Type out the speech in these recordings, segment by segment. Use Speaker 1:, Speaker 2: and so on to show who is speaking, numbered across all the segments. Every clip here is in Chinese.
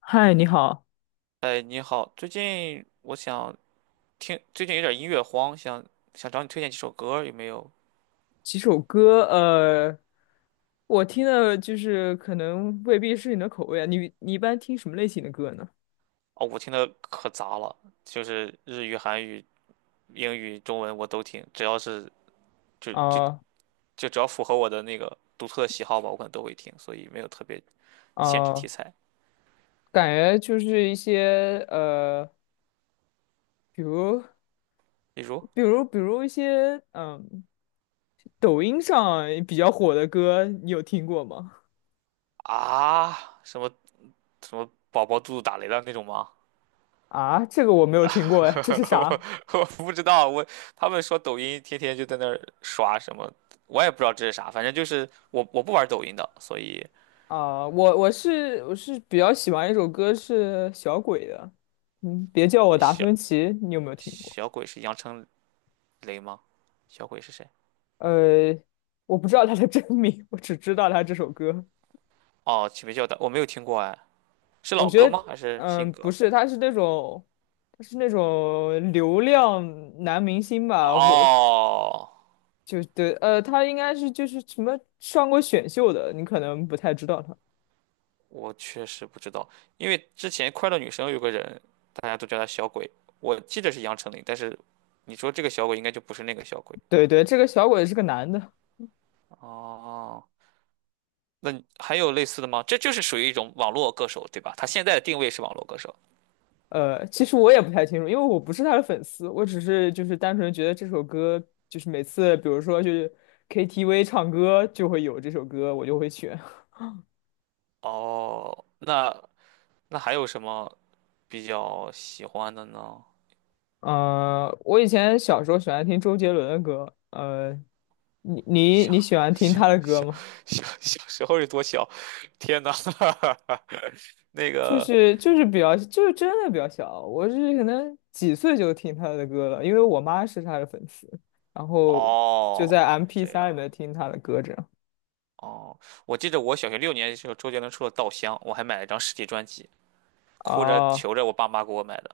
Speaker 1: 嗨，你好。
Speaker 2: 哎，你好，最近我想听，最近有点音乐荒，想找你推荐几首歌，有没有？
Speaker 1: 几首歌，我听的就是可能未必是你的口味啊。你一般听什么类型的歌呢？
Speaker 2: 哦，我听的可杂了，就是日语、韩语、英语、中文我都听，只要是就就
Speaker 1: 啊
Speaker 2: 就只要符合我的那个独特的喜好吧，我可能都会听，所以没有特别限制题
Speaker 1: 啊，
Speaker 2: 材。
Speaker 1: 感觉就是一些比如
Speaker 2: 比如
Speaker 1: 比如一些抖音上比较火的歌，你有听过吗？
Speaker 2: 啊，什么什么宝宝肚子打雷了那种吗？
Speaker 1: 啊，这个我没有听过哎，这是
Speaker 2: 我
Speaker 1: 啥？
Speaker 2: 我不知道，他们说抖音天天就在那儿刷什么，我也不知道这是啥，反正就是我不玩抖音的，所以
Speaker 1: 啊，我是比较喜欢一首歌是小鬼的，嗯，别叫我达
Speaker 2: 小
Speaker 1: 芬奇，你有没有听过？
Speaker 2: 小鬼是杨丞琳吗？小鬼是谁？
Speaker 1: 呃，我不知道他的真名，我只知道他这首歌。
Speaker 2: 哦，启明叫的我没有听过哎，是
Speaker 1: 我
Speaker 2: 老歌
Speaker 1: 觉
Speaker 2: 吗？
Speaker 1: 得，
Speaker 2: 还是新
Speaker 1: 嗯，不
Speaker 2: 歌？
Speaker 1: 是，他是那种，他是那种流量男明星吧？我
Speaker 2: 哦，
Speaker 1: 就对，他应该是就是什么上过选秀的，你可能不太知道他。
Speaker 2: 我确实不知道，因为之前快乐女生有个人，大家都叫他小鬼，我记得是杨丞琳，但是你说这个小鬼应该就不是那个小鬼。
Speaker 1: 对对，这个小鬼是个男的。
Speaker 2: 哦。那你还有类似的吗？这就是属于一种网络歌手，对吧？他现在的定位是网络歌手。
Speaker 1: 呃，其实我也不太清楚，因为我不是他的粉丝，我只是就是单纯觉得这首歌，就是每次比如说就是 KTV 唱歌就会有这首歌，我就会选。
Speaker 2: 哦，那还有什么比较喜欢的呢？
Speaker 1: 呃，我以前小时候喜欢听周杰伦的歌，你你
Speaker 2: 小
Speaker 1: 你喜欢听
Speaker 2: 小
Speaker 1: 他的歌
Speaker 2: 小
Speaker 1: 吗？
Speaker 2: 小时候有多小？天呐，那
Speaker 1: 就
Speaker 2: 个。
Speaker 1: 是就是比较就是真的比较小，我是可能几岁就听他的歌了，因为我妈是他的粉丝，然后就在
Speaker 2: 哦，
Speaker 1: m
Speaker 2: 是
Speaker 1: p
Speaker 2: 这
Speaker 1: 三
Speaker 2: 样。
Speaker 1: 里面听他的歌这样。
Speaker 2: 哦，我记得我小学六年级的时候，周杰伦出了《稻香》，我还买了一张实体专辑，哭着
Speaker 1: 啊，
Speaker 2: 求着我爸妈给我买的。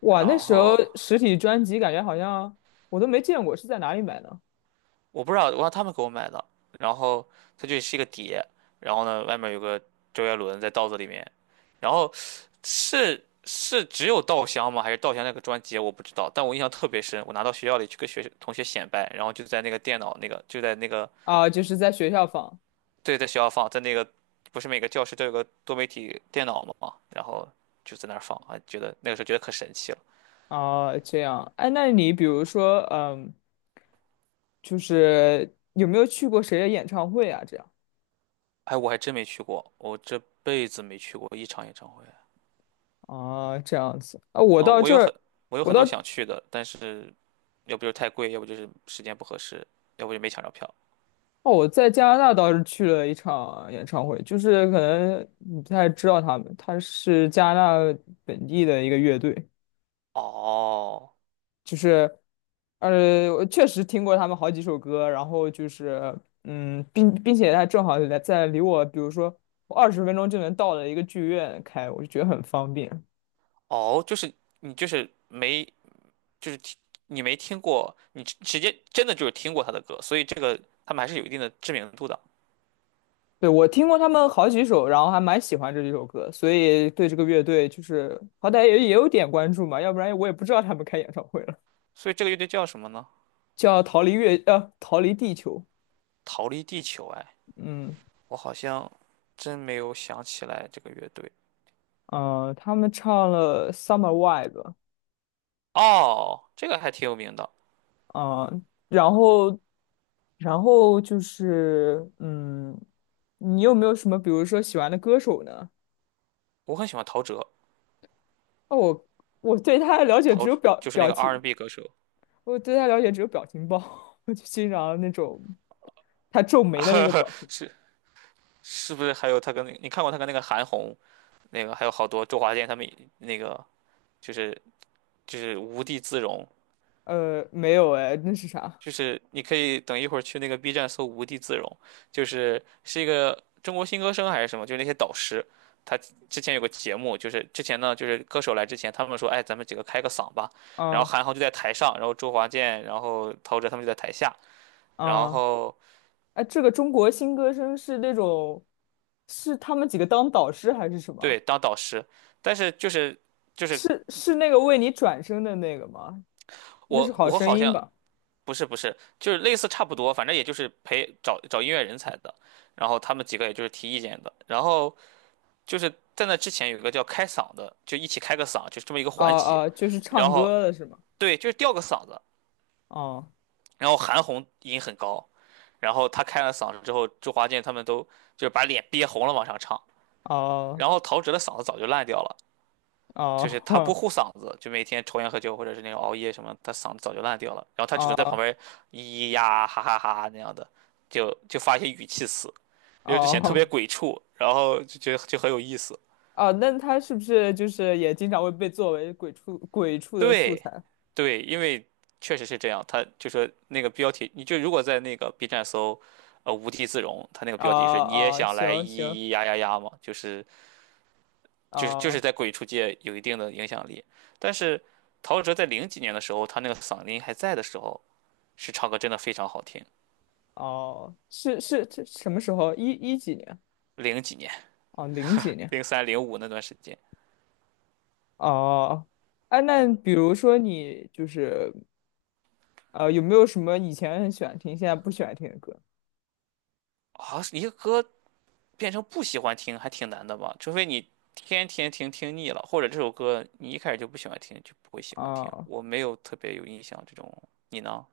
Speaker 1: 哇，
Speaker 2: 然
Speaker 1: 那时候
Speaker 2: 后
Speaker 1: 实体专辑感觉好像我都没见过，是在哪里买的？
Speaker 2: 我不知道，我让他们给我买的。然后它就是一个碟，然后呢，外面有个周杰伦在稻子里面。然后是是只有稻香吗？还是稻香那个专辑？我不知道，但我印象特别深。我拿到学校里去跟学同学显摆，然后就在那个电脑那个就在那个
Speaker 1: 啊，就是在学校放。
Speaker 2: 对，在学校放，在那个不是每个教室都有个多媒体电脑嘛，然后就在那儿放，啊，觉得那个时候觉得可神奇了。
Speaker 1: 啊，这样。哎，那你比如说，嗯，就是有没有去过谁的演唱会啊？这样
Speaker 2: 哎，我还真没去过，我这辈子没去过一场演唱会。
Speaker 1: 啊，这样子啊，我
Speaker 2: 嗯，
Speaker 1: 到
Speaker 2: 我
Speaker 1: 这
Speaker 2: 有
Speaker 1: 儿，
Speaker 2: 很我有
Speaker 1: 我
Speaker 2: 很
Speaker 1: 到
Speaker 2: 多想去的，但是。要不就是太贵，要不就是时间不合适，要不就没抢着票。
Speaker 1: 哦，我在加拿大倒是去了一场演唱会，就是可能你不太知道他们，他是加拿大本地的一个乐队，
Speaker 2: 哦
Speaker 1: 就是呃，我确实听过他们好几首歌，然后就是嗯，并且他正好在离我，比如说我20分钟就能到的一个剧院开，我就觉得很方便。
Speaker 2: 哦，就是你就是没就是听你没听过，你直直接真的就是听过他的歌，所以这个他们还是有一定的知名度的。
Speaker 1: 对，我听过他们好几首，然后还蛮喜欢这几首歌，所以对这个乐队就是好歹也有点关注嘛，要不然我也不知道他们开演唱会了。
Speaker 2: 所以这个乐队叫什么呢？
Speaker 1: 叫《逃离月》呃，《逃离地球》。
Speaker 2: 逃离地球。哎，
Speaker 1: 嗯，
Speaker 2: 我好像真没有想起来这个乐队。
Speaker 1: 呃，他们唱了《Summer Vibe》，
Speaker 2: 哦，这个还挺有名的，
Speaker 1: 啊，然后然后就是嗯，你有没有什么比如说喜欢的歌手呢？
Speaker 2: 我很喜欢陶喆，
Speaker 1: 哦，我我对他的了解只
Speaker 2: 陶
Speaker 1: 有表
Speaker 2: 就是那
Speaker 1: 表
Speaker 2: 个
Speaker 1: 情，
Speaker 2: R&B n 歌手，
Speaker 1: 我对他了解只有表情包，我就欣赏那种他皱眉的那个表情。
Speaker 2: 是是不是还有他跟那你看过他跟那个韩红，那个还有好多周华健他们那个就是无地自容，
Speaker 1: 没有哎，那是啥？
Speaker 2: 就是你可以等一会儿去那个 B 站搜“无地自容”，就是是一个中国新歌声还是什么，就是那些导师，他之前有个节目，就是之前呢，就是歌手来之前，他们说，哎，咱们几个开个嗓吧，然后
Speaker 1: 啊
Speaker 2: 韩寒就在台上，然后周华健，然后陶喆他们就在台下，然
Speaker 1: 啊，
Speaker 2: 后
Speaker 1: 哎，这个中国新歌声是那种，是他们几个当导师还是什
Speaker 2: 对
Speaker 1: 么？
Speaker 2: 当导师，但是就是
Speaker 1: 是那个为你转身的那个吗？那是
Speaker 2: 我
Speaker 1: 好
Speaker 2: 我
Speaker 1: 声
Speaker 2: 好
Speaker 1: 音
Speaker 2: 像。
Speaker 1: 吧？
Speaker 2: 不是不是，就是类似差不多，反正也就是陪找找音乐人才的，然后他们几个也就是提意见的，然后就是在那之前有一个叫开嗓的，就一起开个嗓，就这么一个
Speaker 1: 啊
Speaker 2: 环节。
Speaker 1: 啊，就是
Speaker 2: 然
Speaker 1: 唱
Speaker 2: 后
Speaker 1: 歌的是吗？
Speaker 2: 对，就是吊个嗓子，
Speaker 1: 哦。
Speaker 2: 然后韩红音很高，然后他开了嗓子之后，周华健他们都就是把脸憋红了往上唱。
Speaker 1: 哦
Speaker 2: 然后陶喆的嗓子早就烂掉了，就是他不
Speaker 1: 哦
Speaker 2: 护 嗓子，就每天抽烟喝酒或者是那种熬夜什么，他嗓子早就烂掉了。然后他只能在旁
Speaker 1: 哦
Speaker 2: 边咿咿呀哈哈哈那样的，就发一些语气词，然后就显得特
Speaker 1: 哦
Speaker 2: 别鬼畜，然后就觉得就很有意思。
Speaker 1: 哦，那他是不是就是也经常会被作为鬼畜的素
Speaker 2: 对，
Speaker 1: 材？
Speaker 2: 对，因为确实是这样。他就说那个标题，你就如果在那个 B 站搜，呃，无地自容，他那个
Speaker 1: 啊
Speaker 2: 标题是“你也
Speaker 1: 啊，
Speaker 2: 想来咿
Speaker 1: 行行，
Speaker 2: 咿呀呀呀”嘛，就是
Speaker 1: 啊，
Speaker 2: 在鬼畜界有一定的影响力。但是陶喆在零几年的时候，他那个嗓音还在的时候，是唱歌真的非常好听。
Speaker 1: 哦，是是这什么时候？几年？
Speaker 2: 零几年，
Speaker 1: 哦，零几年。
Speaker 2: 零三零五那段时间
Speaker 1: 哦，哎，那比如说你就是有没有什么以前很喜欢听，现在不喜欢听的歌？
Speaker 2: 啊，一个歌变成不喜欢听还挺难的吧？除非你天天听听腻了，或者这首歌你一开始就不喜欢听，就不会喜欢听。
Speaker 1: 啊？
Speaker 2: 我没有特别有印象这种，你呢？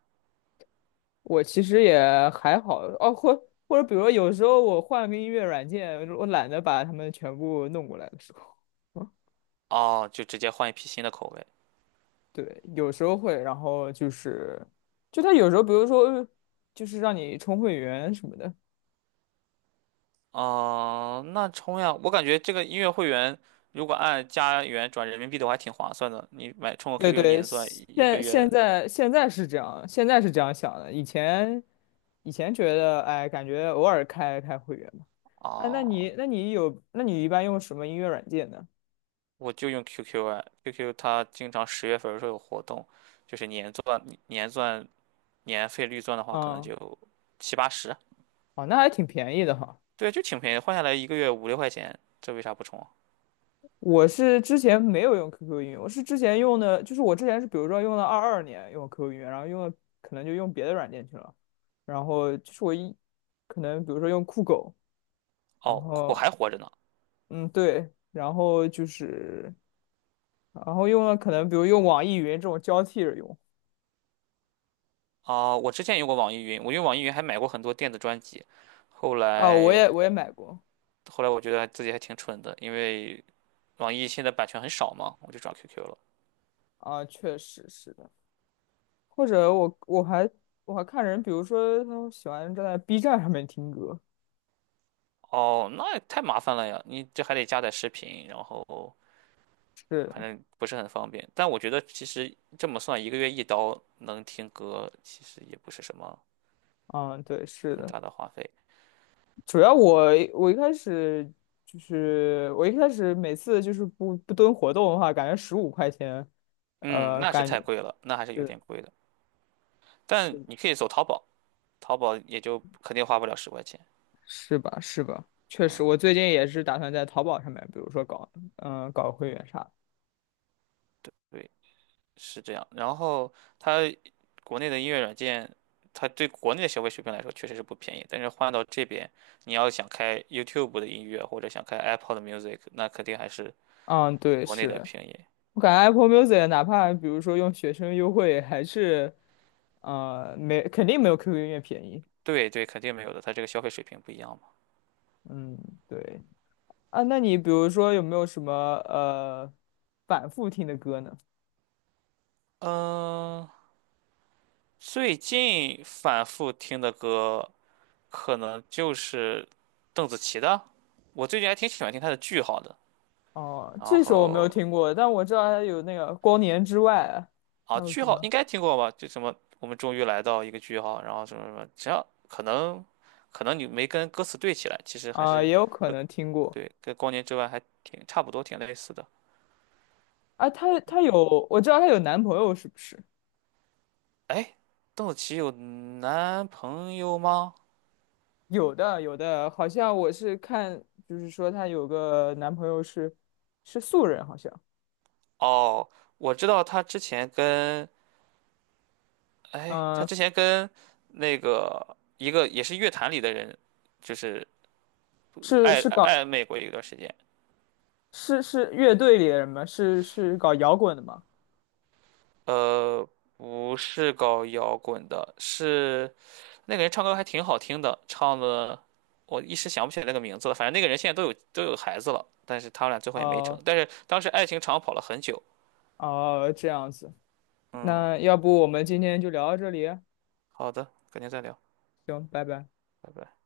Speaker 1: 我其实也还好哦，或者比如说有时候我换个音乐软件，我懒得把它们全部弄过来的时候，
Speaker 2: 哦，就直接换一批新的口味。
Speaker 1: 对，有时候会，然后就是就他有时候，比如说就是让你充会员什么的，
Speaker 2: 哦，那充呀！我感觉这个音乐会员如果按加元转人民币的话，还挺划算的。你买充个
Speaker 1: 对
Speaker 2: QQ
Speaker 1: 对，
Speaker 2: 年钻，一个月
Speaker 1: 现在是这样，现在是这样想的。以前觉得，哎，感觉偶尔开开会员嘛。哎，那你
Speaker 2: 啊？
Speaker 1: 那你有那你一般用什么音乐软件呢？
Speaker 2: 我就用 QQ 啊 q q 它经常十月份的时候有活动，就是年钻、年费率钻的话，可能
Speaker 1: 嗯，
Speaker 2: 就七八十。
Speaker 1: 哦，那还挺便宜的哈。
Speaker 2: 对，就挺便宜，换下来一个月五六块钱，这为啥不充啊？
Speaker 1: 我是之前没有用 QQ 音乐，我是之前用的，就是我之前是比如说用了22年用 QQ 音乐，然后用了可能就用别的软件去了，然后就是可能比如说用酷狗，然
Speaker 2: 哦，我
Speaker 1: 后
Speaker 2: 还活着呢。
Speaker 1: 嗯对，然后就是。然后用了可能比如用网易云这种交替着用。
Speaker 2: 啊，我之前用过网易云，我用网易云还买过很多电子专辑，后
Speaker 1: 啊，我
Speaker 2: 来
Speaker 1: 也我也买过。
Speaker 2: 后来我觉得自己还挺蠢的，因为网易现在版权很少嘛，我就转 QQ 了。
Speaker 1: 啊，确实是的。或者我还看人，比如说他们喜欢站在 B 站上面听歌。
Speaker 2: 哦，那也太麻烦了呀，你这还得加载视频，然后
Speaker 1: 是
Speaker 2: 反
Speaker 1: 的，
Speaker 2: 正不是很方便。但我觉得其实这么算，一个月一刀能听歌，其实也不是什么
Speaker 1: 嗯，对，是
Speaker 2: 很
Speaker 1: 的。
Speaker 2: 大的花费。
Speaker 1: 主要我一开始我一开始每次就是不不蹲活动的话，感觉15块钱，
Speaker 2: 嗯，
Speaker 1: 呃，
Speaker 2: 那是
Speaker 1: 感觉
Speaker 2: 太贵了，那还是有
Speaker 1: 是，
Speaker 2: 点贵的。但
Speaker 1: 是，
Speaker 2: 你可以走淘宝，淘宝也就肯定花不了十块钱。
Speaker 1: 是吧是吧？确实，
Speaker 2: 嗯，
Speaker 1: 我最近也是打算在淘宝上面，比如说搞嗯、搞会员啥的。
Speaker 2: 对，是这样。然后它国内的音乐软件，它对国内的消费水平来说确实是不便宜，但是换到这边，你要想开 YouTube 的音乐或者想开 Apple 的 Music，那肯定还是
Speaker 1: 嗯，对，
Speaker 2: 国内的
Speaker 1: 是。
Speaker 2: 便宜。
Speaker 1: 我感觉 Apple Music 哪怕比如说用学生优惠，还是没，肯定没有 QQ 音乐便宜。
Speaker 2: 对对，肯定没有的，它这个消费水平不一样嘛。
Speaker 1: 嗯，对，啊，那你比如说有没有什么呃反复听的歌呢？
Speaker 2: 嗯，最近反复听的歌可能就是邓紫棋的，我最近还挺喜欢听她的《句号》的。
Speaker 1: 哦，
Speaker 2: 然
Speaker 1: 这首我没有
Speaker 2: 后
Speaker 1: 听过，但我知道它有那个《光年之外》，还
Speaker 2: 啊，
Speaker 1: 有
Speaker 2: 句
Speaker 1: 什
Speaker 2: 号
Speaker 1: 么
Speaker 2: 应该听过吧？就什么我们终于来到一个句号，然后什么什么，只要可能你没跟歌词对起来，其实还
Speaker 1: 啊、也
Speaker 2: 是
Speaker 1: 有可能听过。
Speaker 2: 对跟光年之外还挺差不多，挺类似的。
Speaker 1: 啊。她有，我知道她有男朋友是不是？
Speaker 2: 哎，邓紫棋有男朋友吗？
Speaker 1: 有的有的，好像我是看，就是说她有个男朋友是是素人，好像。
Speaker 2: 哦，我知道她之前跟哎，她
Speaker 1: 嗯，
Speaker 2: 之前跟那个一个也是乐坛里的人，就是
Speaker 1: 是
Speaker 2: 暧
Speaker 1: 是搞
Speaker 2: 暧昧过一段时间。
Speaker 1: 是是乐队里的人吗？是是搞摇滚的吗？
Speaker 2: 呃，不是搞摇滚的，是。那个人唱歌还挺好听的，唱的我一时想不起来那个名字了。反正那个人现在都有孩子了，但是他们俩最后也没成。
Speaker 1: 哦，
Speaker 2: 但是当时爱情长跑了很久。
Speaker 1: 哦，这样子，
Speaker 2: 嗯，
Speaker 1: 那要不我们今天就聊到这里啊？
Speaker 2: 好的，改天再聊，
Speaker 1: 行，拜拜。
Speaker 2: 拜拜。